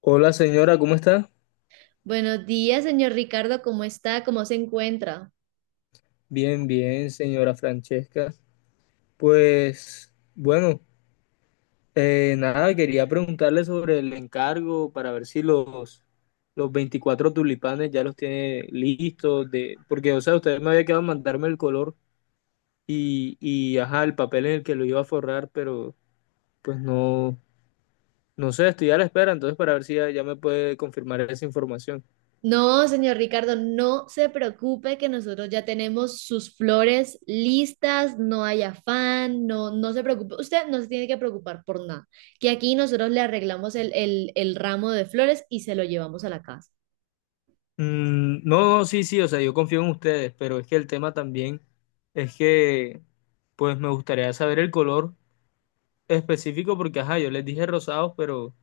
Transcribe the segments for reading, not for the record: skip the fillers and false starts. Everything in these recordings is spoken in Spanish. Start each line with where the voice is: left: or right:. left: Hola señora, ¿cómo está?
right: Buenos días, señor Ricardo, ¿cómo está? ¿Cómo se encuentra?
left: Bien, bien, señora Francesca. Pues bueno, nada, quería preguntarle sobre el encargo para ver si los los 24 tulipanes ya los tiene listos, de, porque, o sea, usted me había quedado en mandarme el color y, ajá, el papel en el que lo iba a forrar, pero pues no, no sé, estoy a la espera, entonces para ver si ya, ya me puede confirmar esa información.
right: No, señor Ricardo, no se preocupe que nosotros ya tenemos sus flores listas, no hay afán, no, no se preocupe, usted no se tiene que preocupar por nada, que aquí nosotros le arreglamos el ramo de flores y se lo llevamos a la casa.
left: Mm, no, no, sí, sí, o sea, yo confío en ustedes, pero es que el tema también es que, pues me gustaría saber el color específico porque, ajá, yo les dije rosados,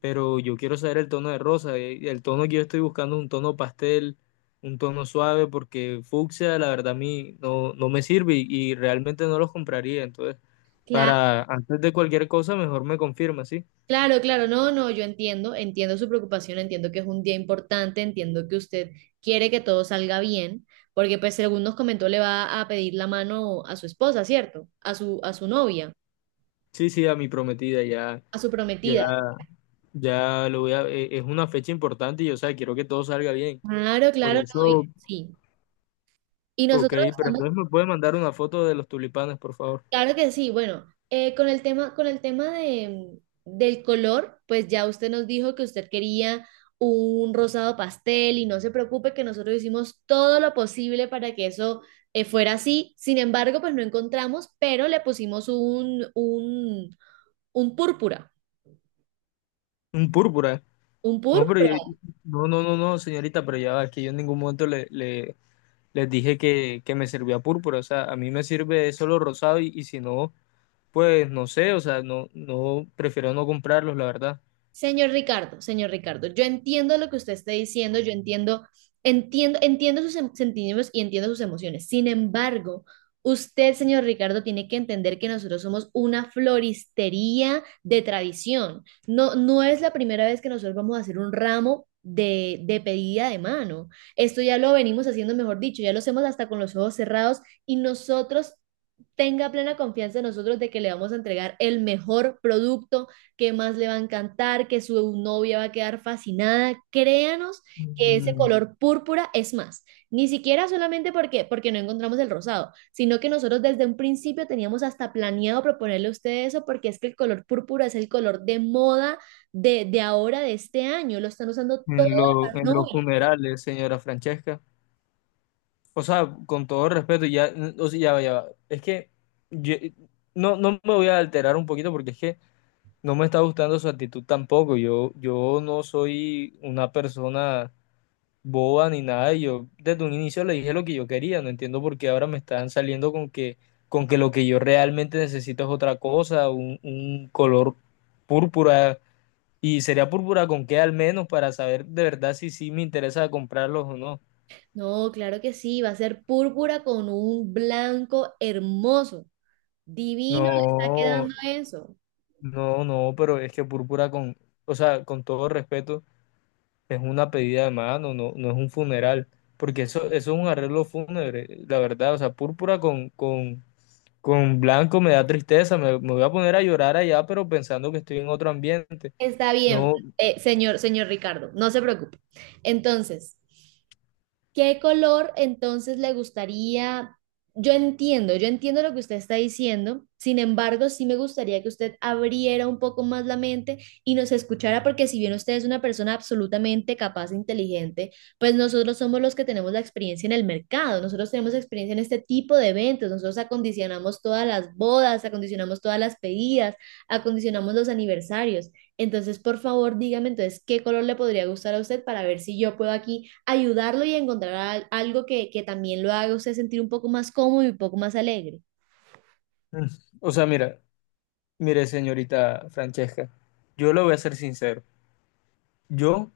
left: pero yo quiero saber el tono de rosa. Y el tono que yo estoy buscando es un tono pastel, un tono suave, porque fucsia, la verdad, a mí no, no me sirve y realmente no los compraría. Entonces,
right: Claro.
left: para antes de cualquier cosa, mejor me confirma, ¿sí?
right: Claro, claro, no, no, yo entiendo, entiendo su preocupación, entiendo que es un día importante, entiendo que usted quiere que todo salga bien, porque pues según nos comentó le va a pedir la mano a su esposa, ¿cierto? A su novia,
left: Sí, sí, a mi prometida ya,
right: a su
left: ya.
right: prometida.
left: Ya lo voy a, e- Es una fecha importante y o sea, quiero que todo salga bien.
right: Claro,
left: Por
right: claro, no,
left: eso,
right: sí. Y
left: ok,
right: nosotros
left: pero
right: estamos.
left: entonces me puede mandar una foto de los tulipanes, por favor.
right: Claro que sí. Bueno, con el tema del color, pues ya usted nos dijo que usted quería un rosado pastel y no se preocupe que nosotros hicimos todo lo posible para que eso fuera así. Sin embargo, pues no encontramos, pero le pusimos un púrpura.
left: Un púrpura.
right: Un
left: No, pero
right: púrpura.
left: yo, no, no, no, no, señorita, pero ya va, es que yo en ningún momento les dije que me servía púrpura. O sea, a mí me sirve solo rosado y si no, pues no sé, o sea, no, no, prefiero no comprarlos, la verdad.
right: Señor Ricardo, yo entiendo lo que usted está diciendo, yo entiendo, entiendo sus sentimientos y entiendo sus emociones. Sin embargo, usted, señor Ricardo, tiene que entender que nosotros somos una floristería de tradición. No, no es la primera vez que nosotros vamos a hacer un ramo de pedida de mano. Esto ya lo venimos haciendo, mejor dicho, ya lo hacemos hasta con los ojos cerrados y nosotros tenga plena confianza en nosotros de que le vamos a entregar el mejor producto qué más le va a encantar, que su novia va a quedar fascinada. Créanos que ese
left: Mm,
right: color púrpura es más, ni siquiera solamente porque no encontramos el rosado, sino que nosotros desde un principio teníamos hasta planeado proponerle a ustedes eso porque es que el color púrpura es el color de moda de ahora, de este año, lo están usando todas
left: En lo,
right: las
left: en los
right: novias.
left: funerales, señora Francesca. O sea, con todo respeto, ya, o sea, ya va, ya va. Es que yo- no, no me voy a alterar un poquito porque es que no me está gustando su actitud tampoco. Yo no soy una persona boba ni nada. Yo desde un inicio le dije lo que yo quería. No entiendo por qué ahora me están saliendo con que lo que yo realmente necesito es otra cosa, un color púrpura. Y sería púrpura con qué al menos para saber de verdad si sí me interesa comprarlos o no.
right: No, claro que sí, va a ser púrpura con un blanco hermoso. Divino le está
left: No.
right: quedando eso.
left: No, no, pero es que púrpura con, o sea, con todo respeto, es una pedida de mano, no, no es un funeral, porque eso es un arreglo fúnebre, la verdad, o sea, púrpura con, con blanco me da tristeza, me voy a poner a llorar allá, pero pensando que estoy en otro ambiente,
right: Está bien,
left: no,
right: señor Ricardo, no se preocupe. Entonces, ¿qué color entonces le gustaría? Yo entiendo lo que usted está diciendo, sin embargo, sí me gustaría que usted abriera un poco más la mente y nos escuchara, porque si bien usted es una persona absolutamente capaz e inteligente, pues nosotros somos los que tenemos la experiencia en el mercado, nosotros tenemos experiencia en este tipo de eventos, nosotros acondicionamos todas las bodas, acondicionamos todas las pedidas, acondicionamos los aniversarios. Entonces, por favor, dígame entonces qué color le podría gustar a usted para ver si yo puedo aquí ayudarlo y encontrar algo que también lo haga a usted sentir un poco más cómodo y un poco más alegre.
left: mm, o sea, mira, mire, señorita Francesca, yo le voy a ser sincero, yo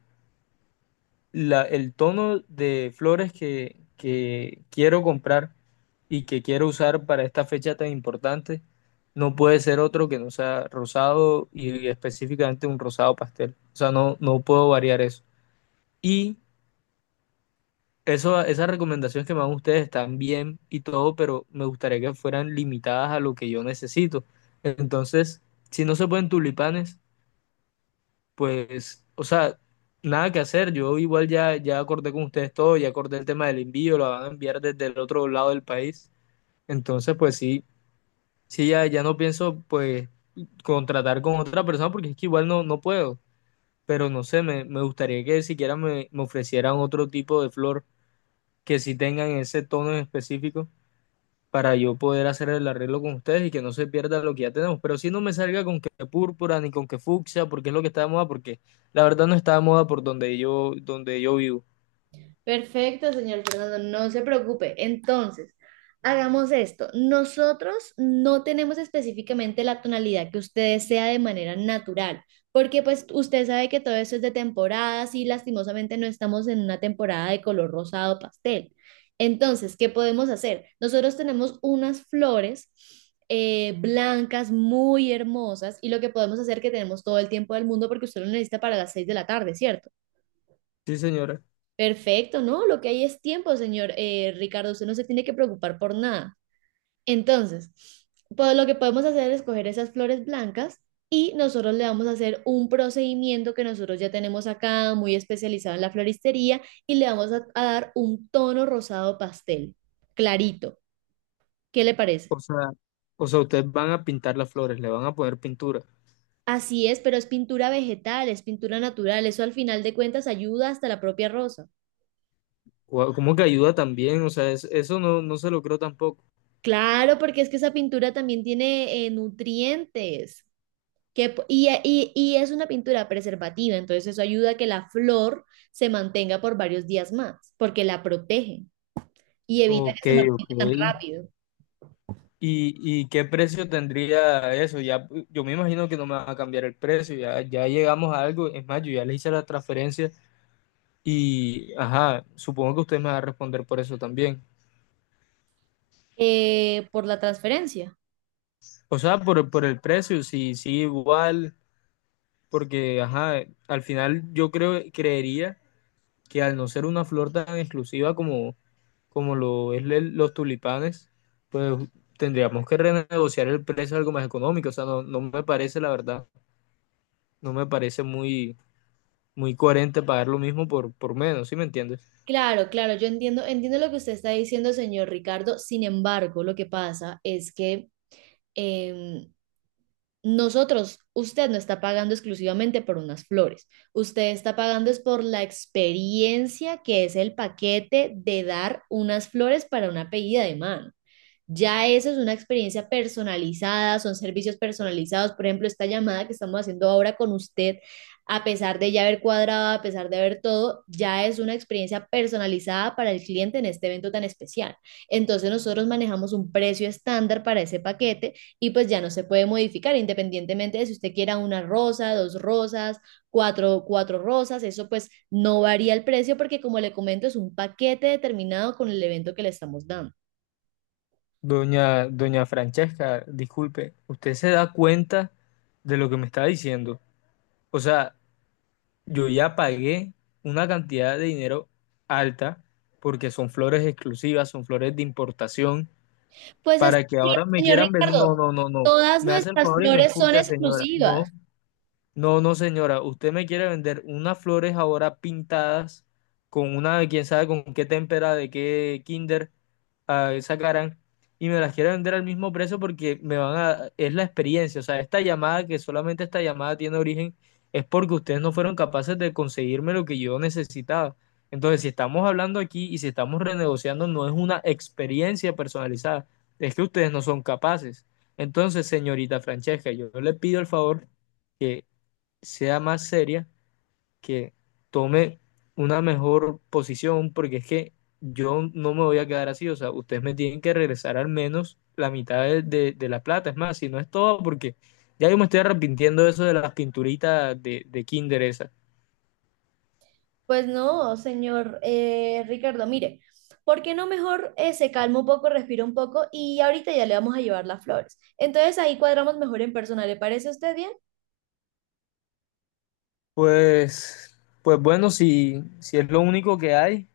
left: el tono de flores que quiero comprar y que quiero usar para esta fecha tan importante no puede ser otro que no sea rosado y específicamente un rosado pastel. O sea, no, no puedo variar eso. Y esas recomendaciones que me dan ustedes están bien y todo, pero me gustaría que fueran limitadas a lo que yo necesito. Entonces, si no se pueden tulipanes, pues, o sea, nada que hacer. Yo igual ya, ya acordé con ustedes todo, ya acordé el tema del envío, lo van a enviar desde el otro lado del país. Entonces, pues sí, sí, ya, ya no pienso, pues, contratar con otra persona porque es que igual no, no puedo. Pero no sé, me gustaría que siquiera me ofrecieran otro tipo de flor que sí tengan ese tono en específico para yo poder hacer el arreglo con ustedes y que no se pierda lo que ya tenemos. Pero si no me salga con que púrpura ni con que fucsia, porque es lo que está de moda, porque la verdad no está de moda por donde yo vivo.
right: Perfecto, señor Fernando, no se preocupe. Entonces, hagamos esto. Nosotros no tenemos específicamente la tonalidad que usted desea de manera natural, porque pues usted sabe que todo eso es de temporadas y lastimosamente no estamos en una temporada de color rosado pastel. Entonces, ¿qué podemos hacer? Nosotros tenemos unas flores blancas muy hermosas y lo que podemos hacer que tenemos todo el tiempo del mundo porque usted lo necesita para las seis de la tarde, ¿cierto?
left: Sí, señora.
right: Perfecto, no, lo que hay es tiempo, señor Ricardo, usted no se tiene que preocupar por nada. Entonces, pues lo que podemos hacer es coger esas flores blancas y nosotros le vamos a hacer un procedimiento que nosotros ya tenemos acá, muy especializado en la floristería, y le vamos a dar un tono rosado pastel, clarito. ¿Qué le parece?
left: O sea, o sea, ustedes van a pintar las flores, le van a poner pintura.
right: Así es, pero es pintura vegetal, es pintura natural, eso al final de cuentas ayuda hasta la propia rosa.
left: Guau, ¿cómo que ayuda también? O sea, eso no, no se lo creo tampoco.
right: Claro, porque es que esa pintura también tiene nutrientes. Que, po- y es una pintura preservativa, entonces eso ayuda a que la flor se mantenga por varios días más, porque la protege y evita que
left: Ok,
right: se
left: ok.
right: marchite tan rápido
left: ¿Y, y qué precio tendría eso? Ya, yo me imagino que no me van a cambiar el precio, ya, ya llegamos a algo. Es más, yo ya le hice la transferencia. Y, ajá, supongo que usted me va a responder por eso también.
right: por la transferencia.
left: O sea, por el precio, sí, sí, igual, porque, ajá, al final yo creería que al no ser una flor tan exclusiva como lo es los tulipanes, pues tendríamos que renegociar el precio algo más económico. O sea, no, no me parece, la verdad, no me parece muy, muy coherente pagar lo mismo por menos, ¿sí me entiendes?
right: Claro, claro, yo entiendo, entiendo lo que usted está diciendo, señor Ricardo. Sin embargo, lo que pasa es que em, nosotros, usted no está pagando exclusivamente por unas flores. Usted está pagando es por la experiencia que es el paquete de dar unas flores para una pedida de mano. Ya eso es una experiencia personalizada, son servicios personalizados. Por ejemplo, esta llamada que estamos haciendo ahora con usted, a pesar de ya haber cuadrado, a pesar de haber todo, ya es una experiencia personalizada para el cliente en este evento tan especial. Entonces nosotros manejamos un precio estándar para ese paquete y pues ya no se puede modificar independientemente de si usted quiera una rosa, dos rosas, cuatro rosas. Eso pues no varía el precio porque como le comento es un paquete determinado con el evento que le estamos dando.
left: Doña Francesca, disculpe, ¿usted se da cuenta de lo que me está diciendo? O sea, yo ya pagué una cantidad de dinero alta porque son flores exclusivas, son flores de importación,
right: Pues es
left: para que
right: que,
left: ahora me
right: señor
left: quieran vender. No,
right: Ricardo,
left: no, no, no.
right: todas
left: Me hace el
right: nuestras
left: favor y me
right: flores son
left: escucha, señora.
right: exclusivas.
left: No, no, no, señora, usted me quiere vender unas flores ahora pintadas con una, quién sabe con qué témpera, de qué kinder ah, sacarán, y me las quiere vender al mismo precio porque me van a, es la experiencia, o sea, esta llamada, que solamente esta llamada tiene origen, es porque ustedes no fueron capaces de conseguirme lo que yo necesitaba. Entonces, si estamos hablando aquí y si estamos renegociando, no es una experiencia personalizada, es que ustedes no son capaces. Entonces, señorita Francesca, yo le pido el favor que sea más seria, que tome una mejor posición, porque es que yo no me voy a quedar así, o sea, ustedes me tienen que regresar al menos la mitad de la plata, es más, si no es todo, porque ya yo me estoy arrepintiendo de eso de las pinturitas de Kinder esas.
right: Pues no, señor Ricardo, mire, ¿por qué no mejor se calma un poco, respira un poco y ahorita ya le vamos a llevar las flores? Entonces ahí cuadramos mejor en persona, ¿le parece a usted bien?
left: Pues bueno, si es lo único que hay,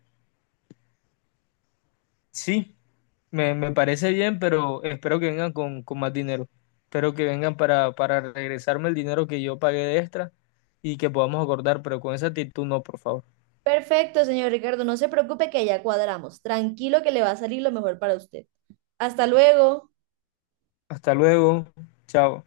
left: sí, me parece bien, pero espero que vengan con más dinero. Espero que vengan para regresarme el dinero que yo pagué de extra y que podamos acordar, pero con esa actitud no, por favor.
right: Perfecto, señor Ricardo, no se preocupe que ya cuadramos. Tranquilo que le va a salir lo mejor para usted. Hasta luego.
left: Hasta luego. Chao.